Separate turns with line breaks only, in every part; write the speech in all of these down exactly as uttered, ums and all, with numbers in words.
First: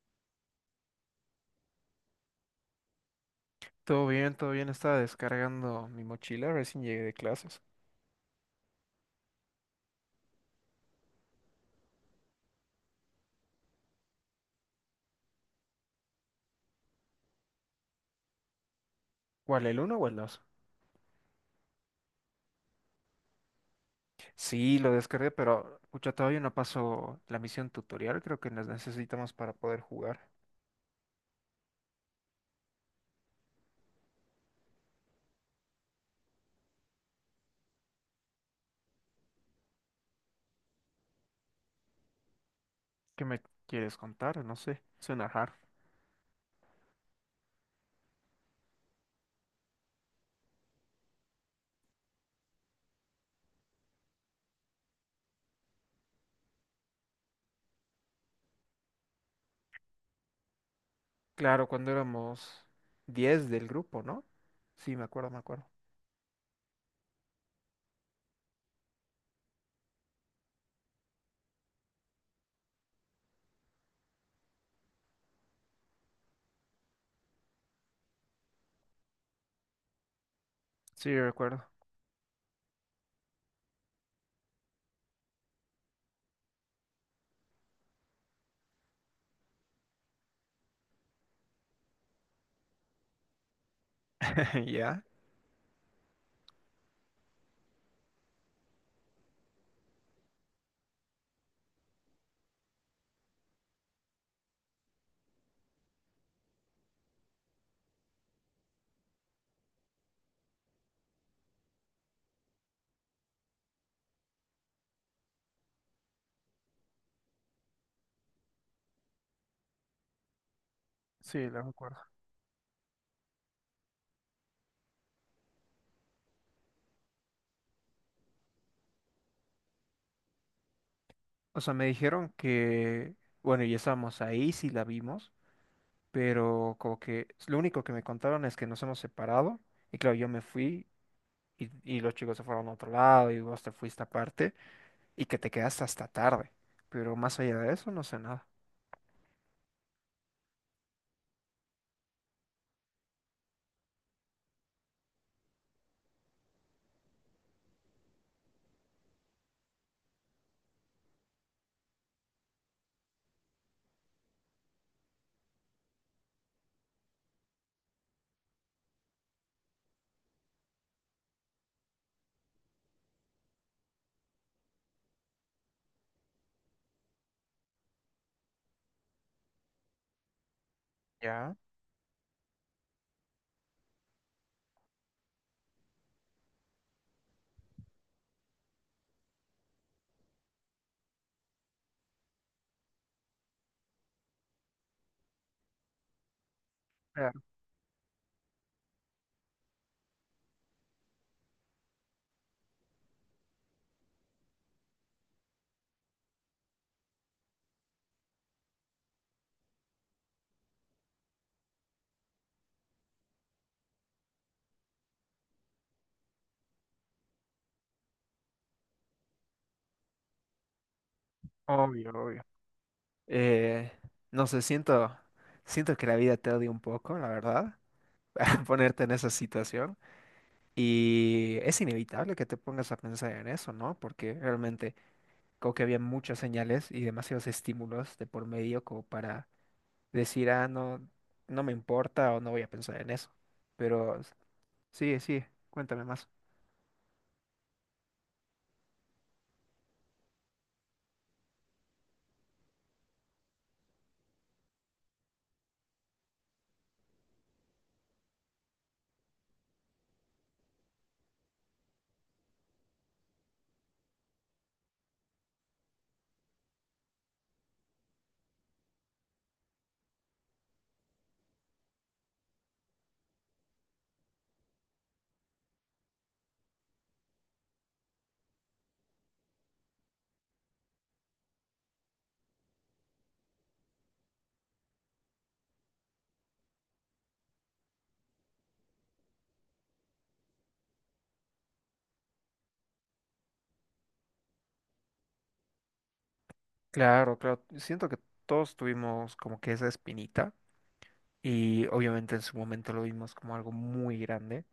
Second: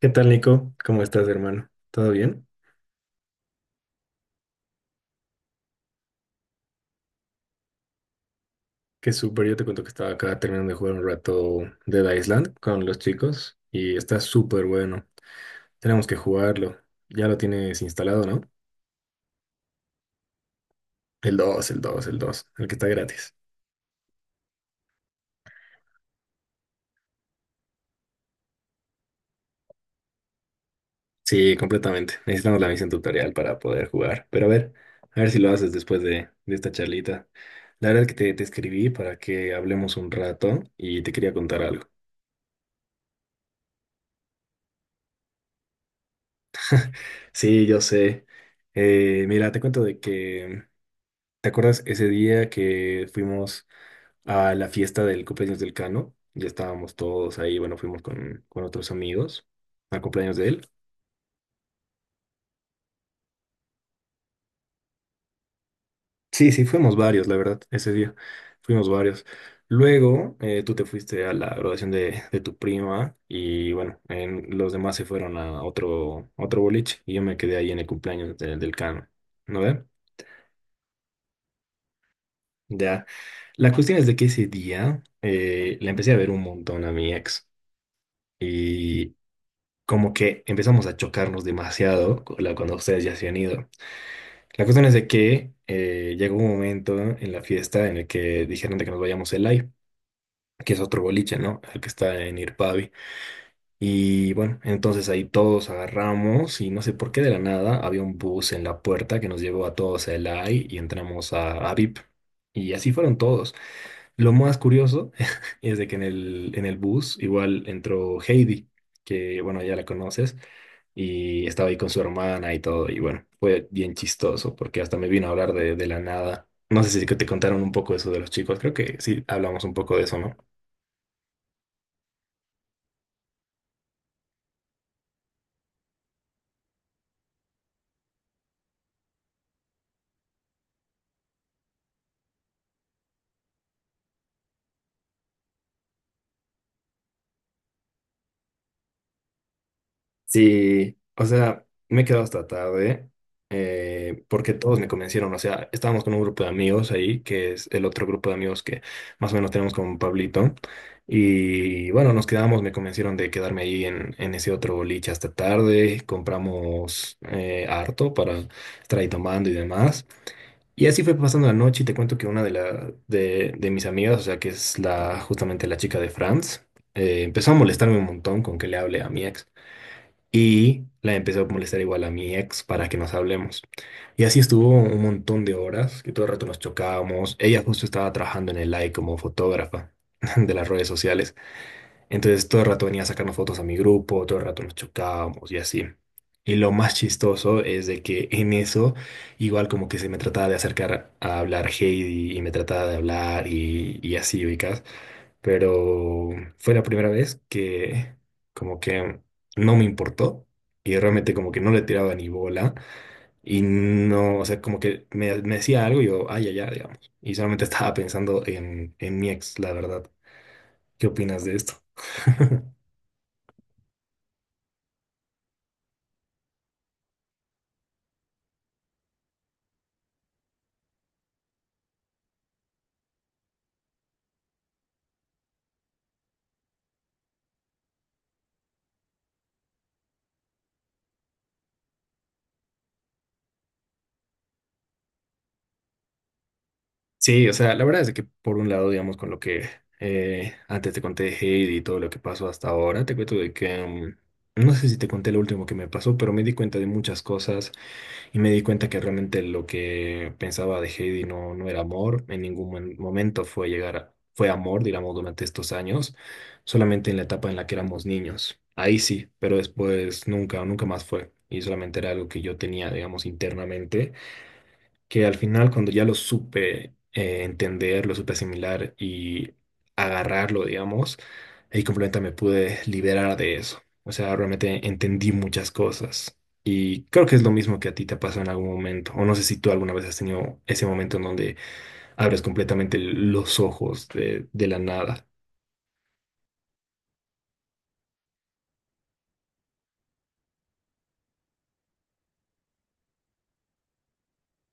¿Qué tal, Nico? ¿Cómo estás, hermano? ¿Todo bien?
Todo bien, todo bien. Estaba descargando mi mochila, recién llegué de clases.
Qué súper, yo te cuento que estaba acá terminando de jugar un rato Dead Island con los chicos y está súper bueno. Tenemos que jugarlo. Ya lo tienes instalado, ¿no?
¿Cuál, el uno o el dos?
El dos, el dos, el dos. El que está gratis.
Sí, lo descargué, pero pucha, todavía no paso la misión tutorial. Creo que las necesitamos para poder jugar.
Sí, completamente. Necesitamos la misión tutorial para poder jugar. Pero a ver, a ver si lo haces después de, de esta charlita. La verdad es que te, te escribí para que hablemos un rato y te quería contar algo.
¿Qué me quieres contar? No sé. Suena hard.
Sí, yo sé. Eh, mira, te cuento de que ¿te acuerdas ese día que fuimos a la fiesta del cumpleaños del Cano? Ya estábamos todos ahí, bueno, fuimos con, con otros amigos al cumpleaños de él.
Claro, cuando éramos diez del grupo, ¿no? Sí, me acuerdo, me acuerdo.
Sí, sí, fuimos varios, la verdad, ese día. Fuimos varios. Luego, eh, tú te fuiste a la graduación de, de tu prima y bueno, en- los demás se fueron a otro, a otro boliche y yo me quedé ahí en el cumpleaños de- del Cano, ¿no ve?
Sí, recuerdo.
Ya. La cuestión es de que ese día eh, le empecé a ver un montón a mi ex. Y como que empezamos a chocarnos demasiado cu- la- cuando ustedes ya se han ido. La cuestión es
¿Ya?
de que eh, llegó un momento en la fiesta en el que dijeron de que nos vayamos el live, que es otro boliche, ¿no? El que está en Irpavi. Y bueno, entonces ahí todos agarramos y no sé por qué de la nada había un bus en la puerta que nos llevó a todos a Elai y entramos a, a V I P. Y así fueron todos. Lo más curioso es de que en el, en el bus igual entró Heidi, que bueno, ya la conoces, y
Sí, la
estaba ahí con
recuerdo.
su hermana y todo. Y bueno, fue bien chistoso porque hasta me vino a hablar de, de la nada. No sé si que te contaron un poco eso de los chicos, creo que sí hablamos un poco de eso, ¿no?
O sea, me dijeron que, bueno, ya estábamos ahí, sí la vimos, pero como que lo único que me contaron es que nos hemos separado y claro, yo me fui y, y los chicos se fueron a otro lado y vos te fuiste aparte y que te quedaste hasta tarde, pero más allá de eso no sé nada.
Sí, o sea, me he quedado hasta tarde eh, porque todos me convencieron. O sea, estábamos con un grupo de amigos ahí, que es el otro grupo de amigos que más o menos tenemos con Pablito. Y bueno, nos quedamos, me convencieron de quedarme ahí en, en ese otro boliche hasta tarde. Compramos eh, harto para estar ahí tomando y demás. Y así fue pasando la noche y te cuento que una de, la, de, de mis amigas, o sea, que es la, justamente la chica de Franz, eh, empezó a molestarme un montón con que le hable a mi ex. Y la empecé a
Ya.
molestar igual a mi ex para que nos hablemos. Y así estuvo un montón de horas, que todo el rato nos chocábamos. Ella justo estaba trabajando en el like como fotógrafa de las redes sociales. Entonces todo el rato venía a sacarnos fotos a mi grupo, todo el rato nos chocábamos y así. Y lo más
Claro,
chistoso es de que en eso, igual como que se me trataba de acercar a hablar Heidi y me trataba de hablar y, y así, ubicas. Pero fue la primera vez que como que no me importó y realmente como que no le tiraba ni bola y no, o sea, como que me, me decía algo y yo, ay, ay, ay, digamos. Y solamente estaba pensando en, en mi ex, la verdad. ¿Qué opinas de esto?
obvio, obvio. Eh, no sé, siento, siento que la vida te odia un poco, la verdad, para ponerte en esa situación. Y es inevitable que te pongas a pensar en eso, ¿no? Porque realmente como que había muchas señales y demasiados estímulos de por medio como para decir, ah, no, no me importa o no voy a pensar en eso. Pero s- sí sigue, cuéntame más.
Sí, o sea, la verdad es que por un lado, digamos, con lo que eh, antes te conté de Heidi y todo lo que pasó hasta ahora, te cuento de que, mm, no sé si te conté lo último que me pasó, pero me di cuenta de muchas cosas y me di cuenta que realmente lo que pensaba de Heidi no, no era amor, en ningún mo- momento fue llegar a- fue amor, digamos, durante estos años, solamente en la etapa en la que éramos niños. Ahí sí, pero después nunca, nunca más fue. Y solamente era algo que yo tenía, digamos, internamente que al final cuando ya lo supe eh, entender, lo supe asimilar y agarrarlo, digamos, ahí completamente me pude liberar de eso. O sea, realmente entendí muchas cosas y creo que es lo mismo que a ti te pasó en algún momento. O no sé si tú alguna vez has tenido ese momento en donde abres completamente los ojos de, de la nada.
Claro, claro, siento que todos tuvimos como que esa espinita y obviamente en su momento lo vimos como algo muy grande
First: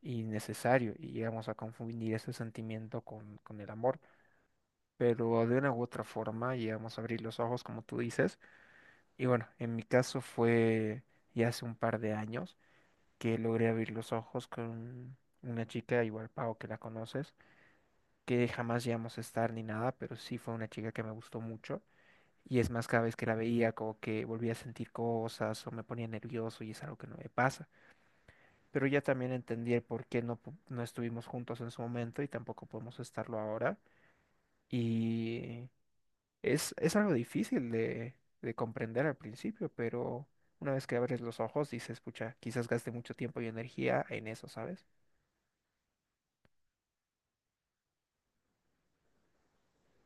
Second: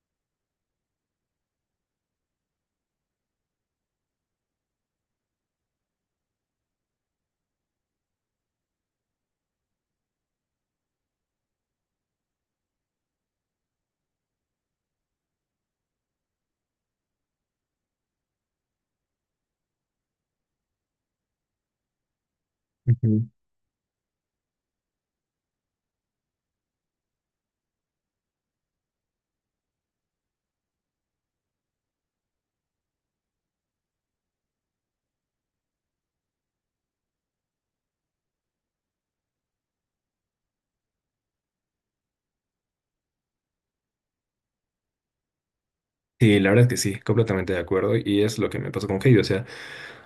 y necesario y llegamos a confundir ese sentimiento con, con, el amor, pero de una u otra forma llegamos a abrir los ojos como tú dices y bueno, en mi caso fue ya hace un par de años que logré abrir los ojos con una chica igual Pau, que la conoces, que jamás llegamos a estar ni nada, pero sí fue una chica que me gustó mucho. Y es más, cada vez que
Ujú.
la veía, como que volvía a sentir cosas o me ponía nervioso y es algo que no me pasa. Pero ya también entendí el por qué no, pu- no estuvimos juntos en su momento y tampoco podemos estarlo ahora. Y es, es algo difícil de, de comprender al principio, pero una vez que abres los ojos dices, pucha, quizás gaste mucho tiempo y energía en eso, ¿sabes?
Sí, la verdad es que sí, completamente de acuerdo y es lo que me pasó con Heidi. O sea,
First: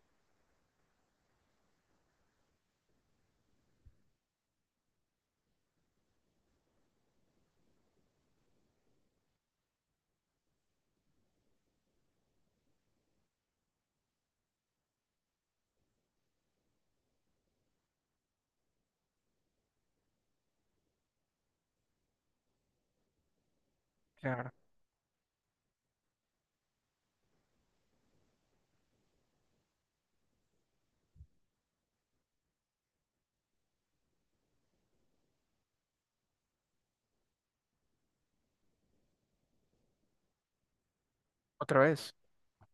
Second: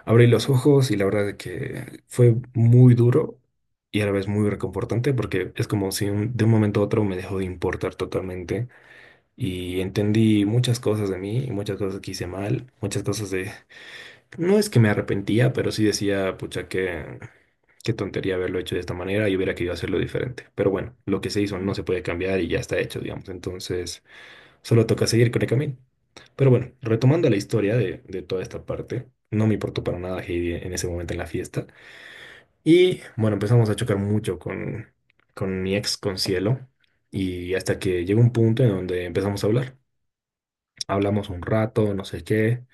abrí los ojos y la verdad es que fue muy duro y a la vez muy reconfortante porque es como si un- de un momento a otro me dejó de importar totalmente y entendí muchas cosas de mí, y muchas cosas que hice mal, muchas cosas de... No es que me arrepentía, pero sí decía, pucha, qué, qué tontería haberlo hecho de esta manera y hubiera querido hacerlo diferente. Pero bueno, lo que se hizo no se puede cambiar y ya está hecho, digamos. Entonces...
Claro.
Solo toca seguir con el camino. Pero bueno, retomando la historia de, de toda esta parte, no me importó para nada Heidi en ese momento en la fiesta. Y bueno, empezamos a chocar mucho con, con mi ex, con Cielo. Y hasta que llegó un punto en donde empezamos a hablar. Hablamos un
Otra
rato, no
vez.
sé qué.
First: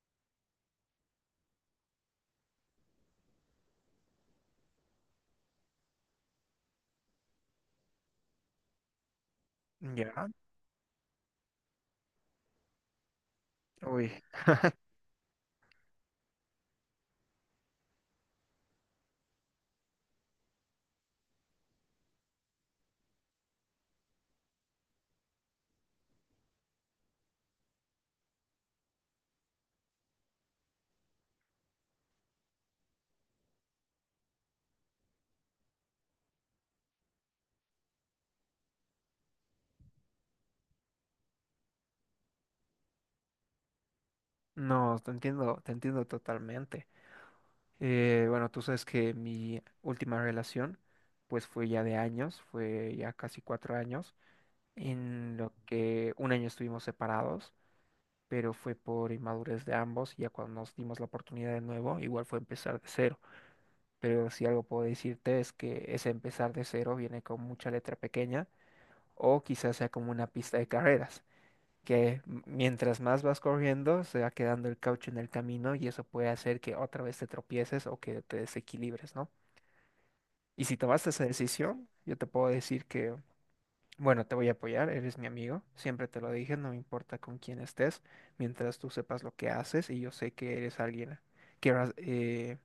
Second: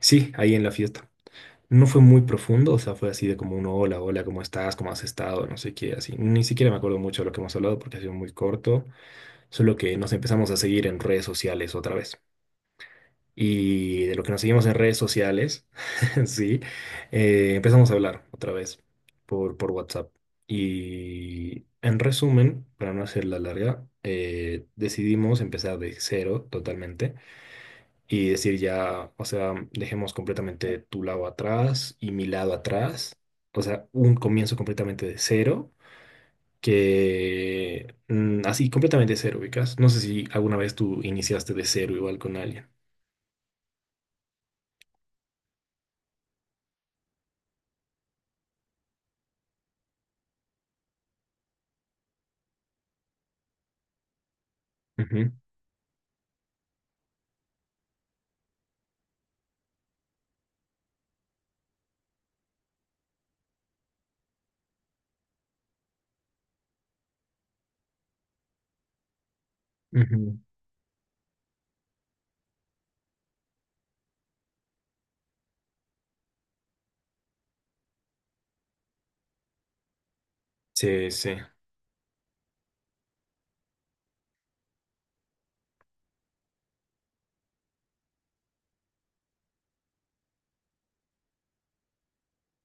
Sí, ahí en la fiesta. No fue muy profundo, o sea, fue así de como un hola, hola, ¿cómo estás? ¿Cómo has estado? No sé qué, así. Ni siquiera me acuerdo mucho de lo que hemos hablado porque ha sido muy corto. Solo que nos
Ya.
empezamos a seguir en redes sociales otra vez. Y
Uy.
de lo que nos seguimos en redes sociales, sí, eh, empezamos a hablar otra vez por, por WhatsApp. Y en resumen, para no hacerla larga, eh, decidimos empezar de cero totalmente y decir ya, o sea, dejemos completamente tu lado atrás y mi lado atrás, o sea, un comienzo completamente de cero. Que mm, así completamente de cero, ubicas. No sé si alguna vez tú iniciaste de cero igual con alguien.
No, te entiendo, te entiendo totalmente. Eh, bueno, tú sabes que mi última relación, pues fue ya de años, fue ya casi cuatro años,
Ujú,
en lo que un año estuvimos separados, pero fue por inmadurez de ambos, y ya cuando nos dimos la oportunidad de nuevo, igual fue empezar de cero. Pero si algo puedo decirte es que ese empezar de cero viene con mucha letra pequeña, o quizás sea como una
ujú.
pista de carreras, que m- mientras más vas corriendo, se va quedando el caucho en el camino y eso puede hacer que otra vez te tropieces o que te desequilibres, ¿no? Y si
Sí,
tomaste esa
sí.
decisión, yo te puedo decir que, bueno, te voy a apoyar, eres mi amigo, siempre te lo dije, no me importa con quién estés, mientras tú sepas lo que haces y yo sé que eres alguien que ras- eh,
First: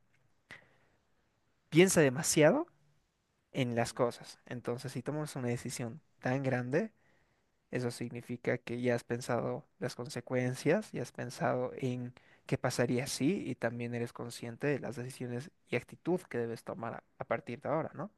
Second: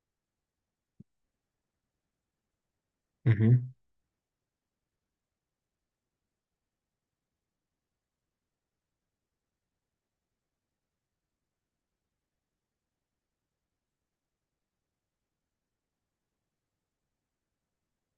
piensa demasiado
Ujú.
en las cosas. Entonces, si tomas una decisión tan grande, eso significa que ya has pensado las consecuencias, ya has pensado en qué pasaría si y también eres consciente de las decisiones y actitud que debes tomar a a partir de ahora, ¿no?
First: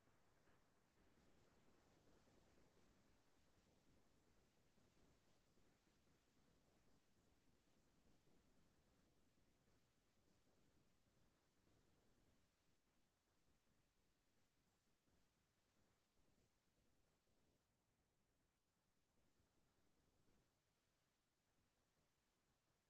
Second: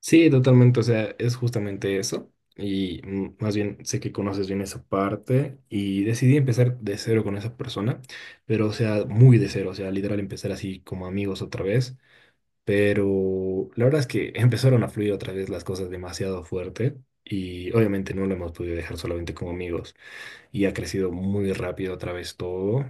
Sí, totalmente. O sea, es justamente eso. Y mm, más bien sé que conoces bien esa parte y decidí empezar de cero con esa persona, pero o sea, muy de cero, o sea, literal empezar así como amigos otra vez. Pero la verdad es que empezaron a fluir otra vez las cosas demasiado fuerte y obviamente no lo hemos podido dejar solamente como amigos y ha crecido muy rápido otra vez todo.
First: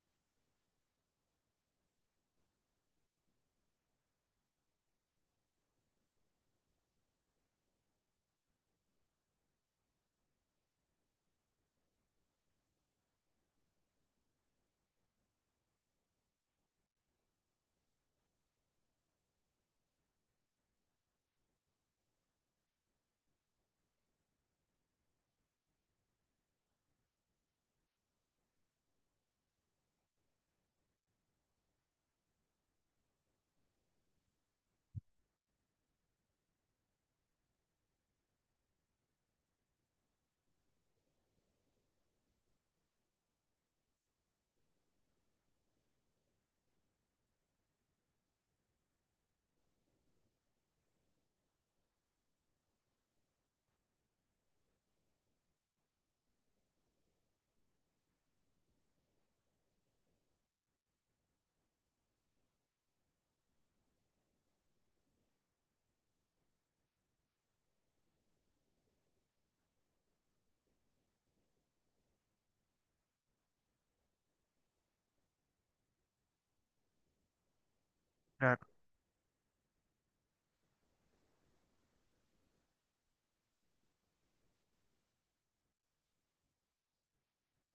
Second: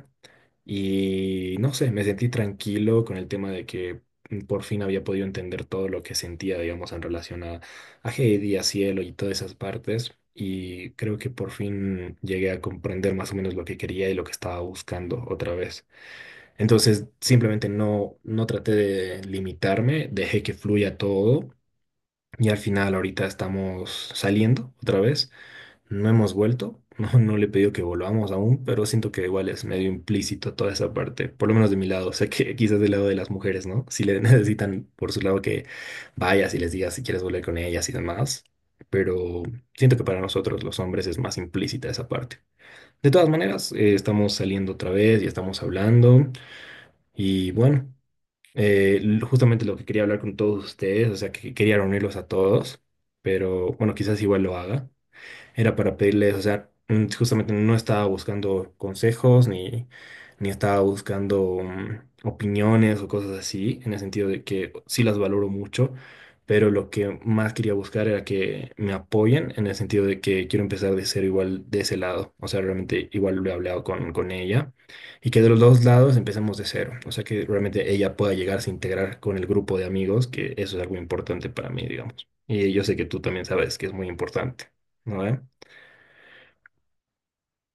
Y no sé, me sentí tranquilo con el tema de que por fin había podido entender todo lo que sentía, digamos, en relación a, a Heidi, a Cielo y todas esas partes. Y creo que por fin llegué a comprender más o menos lo que quería y lo que estaba buscando otra vez. Entonces, simplemente no, no traté de limitarme, dejé que fluya todo. Y al final ahorita estamos saliendo otra vez. No hemos vuelto, no, no le he pedido que volvamos aún, pero siento que igual es medio implícito toda esa parte, por lo menos de mi lado, sé que quizás del lado de las mujeres, ¿no? Si le necesitan por su lado que vayas y les digas si quieres volver con ellas y demás, pero siento que para nosotros los hombres es más implícita esa parte. De todas maneras, eh, estamos saliendo otra vez y estamos hablando y bueno, eh, l- justamente lo que quería hablar con todos ustedes, o sea, que quería reunirlos a todos, pero bueno, quizás igual lo haga, era para pedirles, o sea, mm, justamente no estaba buscando consejos ni, ni estaba buscando mm, opiniones o cosas así, en el sentido de que sí las valoro mucho, pero lo que más quería buscar era que me apoyen, en el sentido de que quiero empezar de cero igual de ese lado, o sea, realmente igual lo he hablado con, con ella, y que de los dos lados empecemos de cero, o sea, que realmente ella pueda
Claro.
llegarse a integrar con el grupo de amigos, que eso es algo importante para mí, digamos. Y yo sé que tú también sabes que es muy importante, ¿no?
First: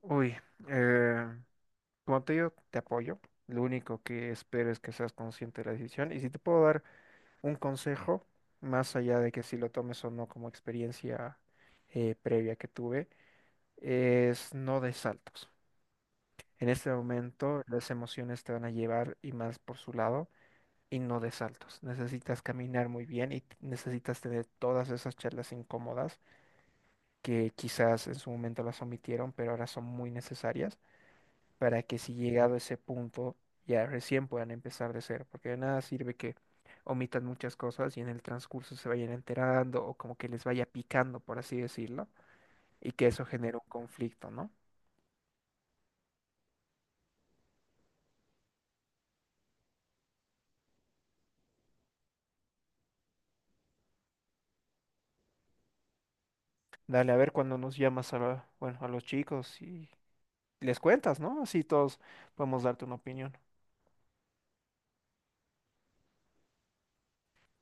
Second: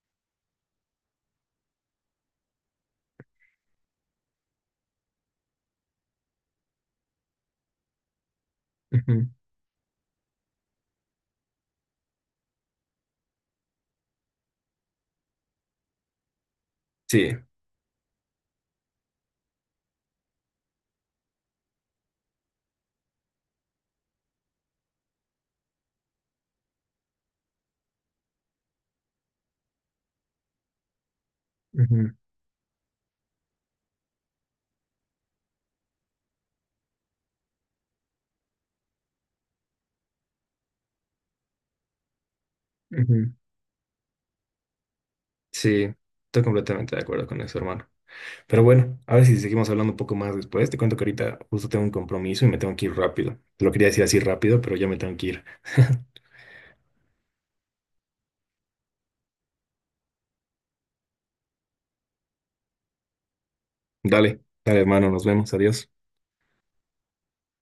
Uy, eh, como te digo, te apoyo. Lo único que espero es que seas consciente de la decisión. Y si te puedo dar un consejo, más allá
Ujú,
de que si lo tomes o no, como experiencia eh, previa que tuve, es no des saltos. En este
sí,
momento las emociones te van a llevar y más por su lado, y no des saltos. Necesitas caminar muy bien y t- necesitas tener todas esas charlas incómodas que quizás en su momento las omitieron, pero ahora son muy necesarias para que
ujú,
si llegado a ese punto ya recién puedan empezar de cero, porque de nada sirve que omitan muchas cosas y en el transcurso se vayan enterando o como que les vaya picando, por así decirlo, y que eso
ujú,
genere un conflicto, ¿no?
sí, estoy completamente de acuerdo con eso, hermano. Pero bueno, a ver si seguimos hablando un poco más después. Te cuento que ahorita justo tengo un compromiso y me tengo que ir rápido. Te lo quería decir así rápido, pero ya me tengo que ir.
Dale, a ver cuando nos llamas a, la- bueno, a los chicos y les cuentas, ¿no? Así todos podemos darte una opinión.
Dale, dale, hermano, nos vemos, adiós.